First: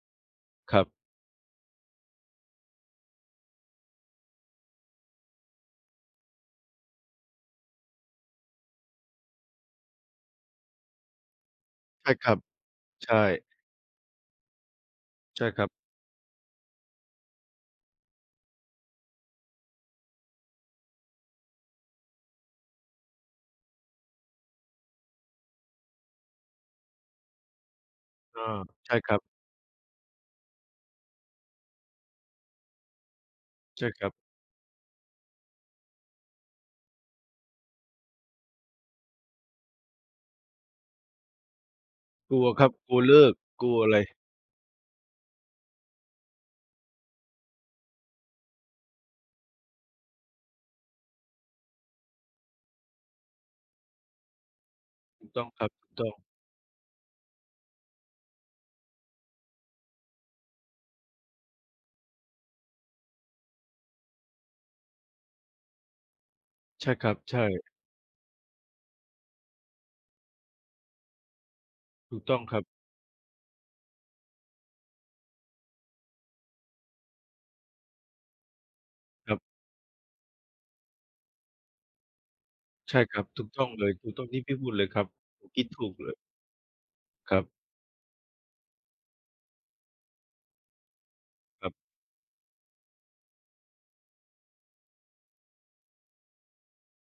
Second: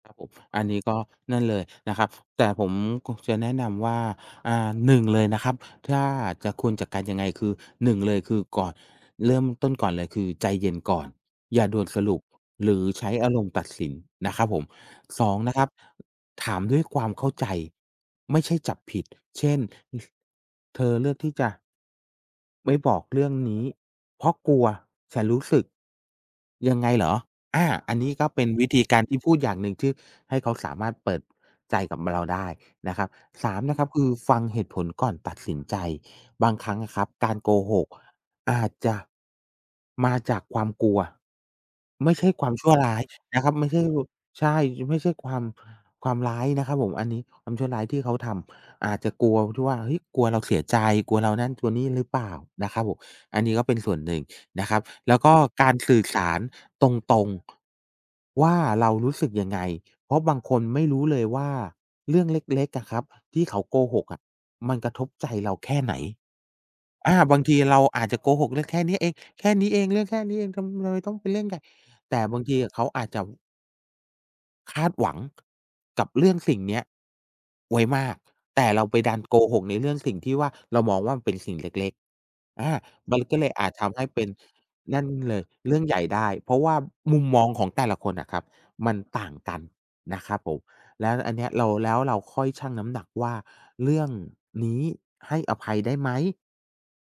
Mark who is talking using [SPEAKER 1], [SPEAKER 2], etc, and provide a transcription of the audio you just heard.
[SPEAKER 1] ครับผม อัน
[SPEAKER 2] ค
[SPEAKER 1] นี
[SPEAKER 2] ร
[SPEAKER 1] ้
[SPEAKER 2] ั
[SPEAKER 1] ก
[SPEAKER 2] บ
[SPEAKER 1] ็นั่นเลยนะครับ แต่ผมคงจะแนะนำว่า อา 1 เลยนะครับ ถ้าจะ ควรจัดการยังไง คือ เลย คือก่อน เริ่มต้นก่อนเลย คือใจเย็นก่อน อย่าด่วนส
[SPEAKER 2] ใช
[SPEAKER 1] ร
[SPEAKER 2] ่
[SPEAKER 1] ุป
[SPEAKER 2] ครับ
[SPEAKER 1] หรือใช
[SPEAKER 2] ใช
[SPEAKER 1] ้
[SPEAKER 2] ่
[SPEAKER 1] อารมณ์ตัดสินนะครับผม 2
[SPEAKER 2] ใช่
[SPEAKER 1] นะ
[SPEAKER 2] ค
[SPEAKER 1] ค
[SPEAKER 2] ร
[SPEAKER 1] ร
[SPEAKER 2] ั
[SPEAKER 1] ับ
[SPEAKER 2] บ
[SPEAKER 1] ถามด้วยความเข้าใจ ไม่ใช่จับผิด เช่น อ "เธอเลือกที่จะ" "ไม่บอกเรื่องนี้ เพราะกลัวฉันรู้สึกยังไงเหรอ?" อา อันนี้ก็
[SPEAKER 2] เอ
[SPEAKER 1] เป
[SPEAKER 2] อ
[SPEAKER 1] ็นวิธี
[SPEAKER 2] ใช่
[SPEAKER 1] การ
[SPEAKER 2] ค
[SPEAKER 1] ท
[SPEAKER 2] รั
[SPEAKER 1] ี่
[SPEAKER 2] บ
[SPEAKER 1] พูดอย่างหนึ่ง ที่ให้เขาสามารถเปิดใจกับ ม เราได้นะครับ 3 นะค
[SPEAKER 2] ใ
[SPEAKER 1] ร
[SPEAKER 2] ช
[SPEAKER 1] ั
[SPEAKER 2] ่
[SPEAKER 1] บ ค
[SPEAKER 2] ค
[SPEAKER 1] ื
[SPEAKER 2] รั
[SPEAKER 1] อ
[SPEAKER 2] บ
[SPEAKER 1] ฟังเหตุผลก่อนตัดสินใจ บางครั้งอะครับการโกหกอาจจะ มาจากความกลัว ไม่ใช่
[SPEAKER 2] กล
[SPEAKER 1] ค
[SPEAKER 2] ั
[SPEAKER 1] ว
[SPEAKER 2] ว
[SPEAKER 1] าม
[SPEAKER 2] ค
[SPEAKER 1] ช
[SPEAKER 2] รั
[SPEAKER 1] ั
[SPEAKER 2] บ
[SPEAKER 1] ่ว
[SPEAKER 2] ก
[SPEAKER 1] ร
[SPEAKER 2] ล
[SPEAKER 1] ้
[SPEAKER 2] ั
[SPEAKER 1] า
[SPEAKER 2] ว
[SPEAKER 1] ย
[SPEAKER 2] เลิก
[SPEAKER 1] นะครับ ไ
[SPEAKER 2] ก
[SPEAKER 1] ม
[SPEAKER 2] ล
[SPEAKER 1] ่
[SPEAKER 2] ั
[SPEAKER 1] ใช
[SPEAKER 2] ว
[SPEAKER 1] ่
[SPEAKER 2] อะไร
[SPEAKER 1] พ ใช่ ช ไม่ใช่ความ ความร้ายนะครับผม อันนี้ความชั่วร้ายที่เขาทำ อาจจะกลัว ท ที่ว่า เฮ้ย กลัวเราเสียใจ กลัวเรานั่นกลัวนี่หรือเปล่านะครับผม อันนี้ก็เป็นส่วนหนึ่งนะครับ แล้ว
[SPEAKER 2] ถู
[SPEAKER 1] ก็
[SPEAKER 2] กต้องคร
[SPEAKER 1] ก
[SPEAKER 2] ับ
[SPEAKER 1] าร
[SPEAKER 2] ถู
[SPEAKER 1] ส
[SPEAKER 2] ก
[SPEAKER 1] ื่
[SPEAKER 2] ต
[SPEAKER 1] อ
[SPEAKER 2] ้อ
[SPEAKER 1] ส
[SPEAKER 2] ง
[SPEAKER 1] ารตรง ๆ ว่าเรารู้สึกยังไง เพราะบางคนไม่รู้เลยว่าเรื่องเล็ก ๆ อะครับ ที่เขาโกหกอะมันกระทบใจเราแค่ไหน
[SPEAKER 2] ใช่คร
[SPEAKER 1] อ
[SPEAKER 2] ั
[SPEAKER 1] า
[SPEAKER 2] บ ใช
[SPEAKER 1] บา
[SPEAKER 2] ่
[SPEAKER 1] งทีเราอาจจะโกหกเรื่องแค่นี้เอง แค่นี้เอง เรื่องแค่นี้เอง ทำอะไรต้องเป็นเรื่องใหญ่ แ
[SPEAKER 2] ถ
[SPEAKER 1] ต
[SPEAKER 2] ู
[SPEAKER 1] ่
[SPEAKER 2] กต
[SPEAKER 1] บ
[SPEAKER 2] ้อ
[SPEAKER 1] า
[SPEAKER 2] ง
[SPEAKER 1] งท
[SPEAKER 2] ค
[SPEAKER 1] ี
[SPEAKER 2] รับ
[SPEAKER 1] อะเขาอาจจะ คาดหวัง กับเรื่อง สิ่งนี้ไว้มาก แต่เราไปดัน
[SPEAKER 2] คร
[SPEAKER 1] โก
[SPEAKER 2] ับ
[SPEAKER 1] หก ในเรื่อง สิ่งที่ว่า เรามองว่ามันเป็นสิ่งเล็ก ๆ อา
[SPEAKER 2] ใช่ค
[SPEAKER 1] มั
[SPEAKER 2] รั
[SPEAKER 1] น
[SPEAKER 2] บ
[SPEAKER 1] ก็
[SPEAKER 2] ถู
[SPEAKER 1] เล
[SPEAKER 2] ก
[SPEAKER 1] ย
[SPEAKER 2] ต
[SPEAKER 1] อ
[SPEAKER 2] ้อ
[SPEAKER 1] า
[SPEAKER 2] ง
[SPEAKER 1] จ
[SPEAKER 2] เล
[SPEAKER 1] ท
[SPEAKER 2] ย
[SPEAKER 1] ำให
[SPEAKER 2] ถ
[SPEAKER 1] ้
[SPEAKER 2] ูก
[SPEAKER 1] เ
[SPEAKER 2] ต
[SPEAKER 1] ป
[SPEAKER 2] ้
[SPEAKER 1] ็
[SPEAKER 2] อง
[SPEAKER 1] น
[SPEAKER 2] ที่พี่พูดเลย
[SPEAKER 1] น
[SPEAKER 2] คร
[SPEAKER 1] ั
[SPEAKER 2] ั
[SPEAKER 1] ่
[SPEAKER 2] บ
[SPEAKER 1] นเลย
[SPEAKER 2] คิด
[SPEAKER 1] เรื่
[SPEAKER 2] ถ
[SPEAKER 1] อง
[SPEAKER 2] ู
[SPEAKER 1] ใ
[SPEAKER 2] ก
[SPEAKER 1] หญ่
[SPEAKER 2] เลย
[SPEAKER 1] ได้ เพราะว่ามุม
[SPEAKER 2] ค
[SPEAKER 1] ม
[SPEAKER 2] รั
[SPEAKER 1] อ
[SPEAKER 2] บ
[SPEAKER 1] งของแต่ละคนน่ะครับมันต่างกันนะครับผม แล้วอันนี้เร
[SPEAKER 2] ค
[SPEAKER 1] า
[SPEAKER 2] รับ
[SPEAKER 1] แล้วเราค่อยชั่งน้ำหนักว่า "เรื่องนี้ให้อภัยได้ไหม?"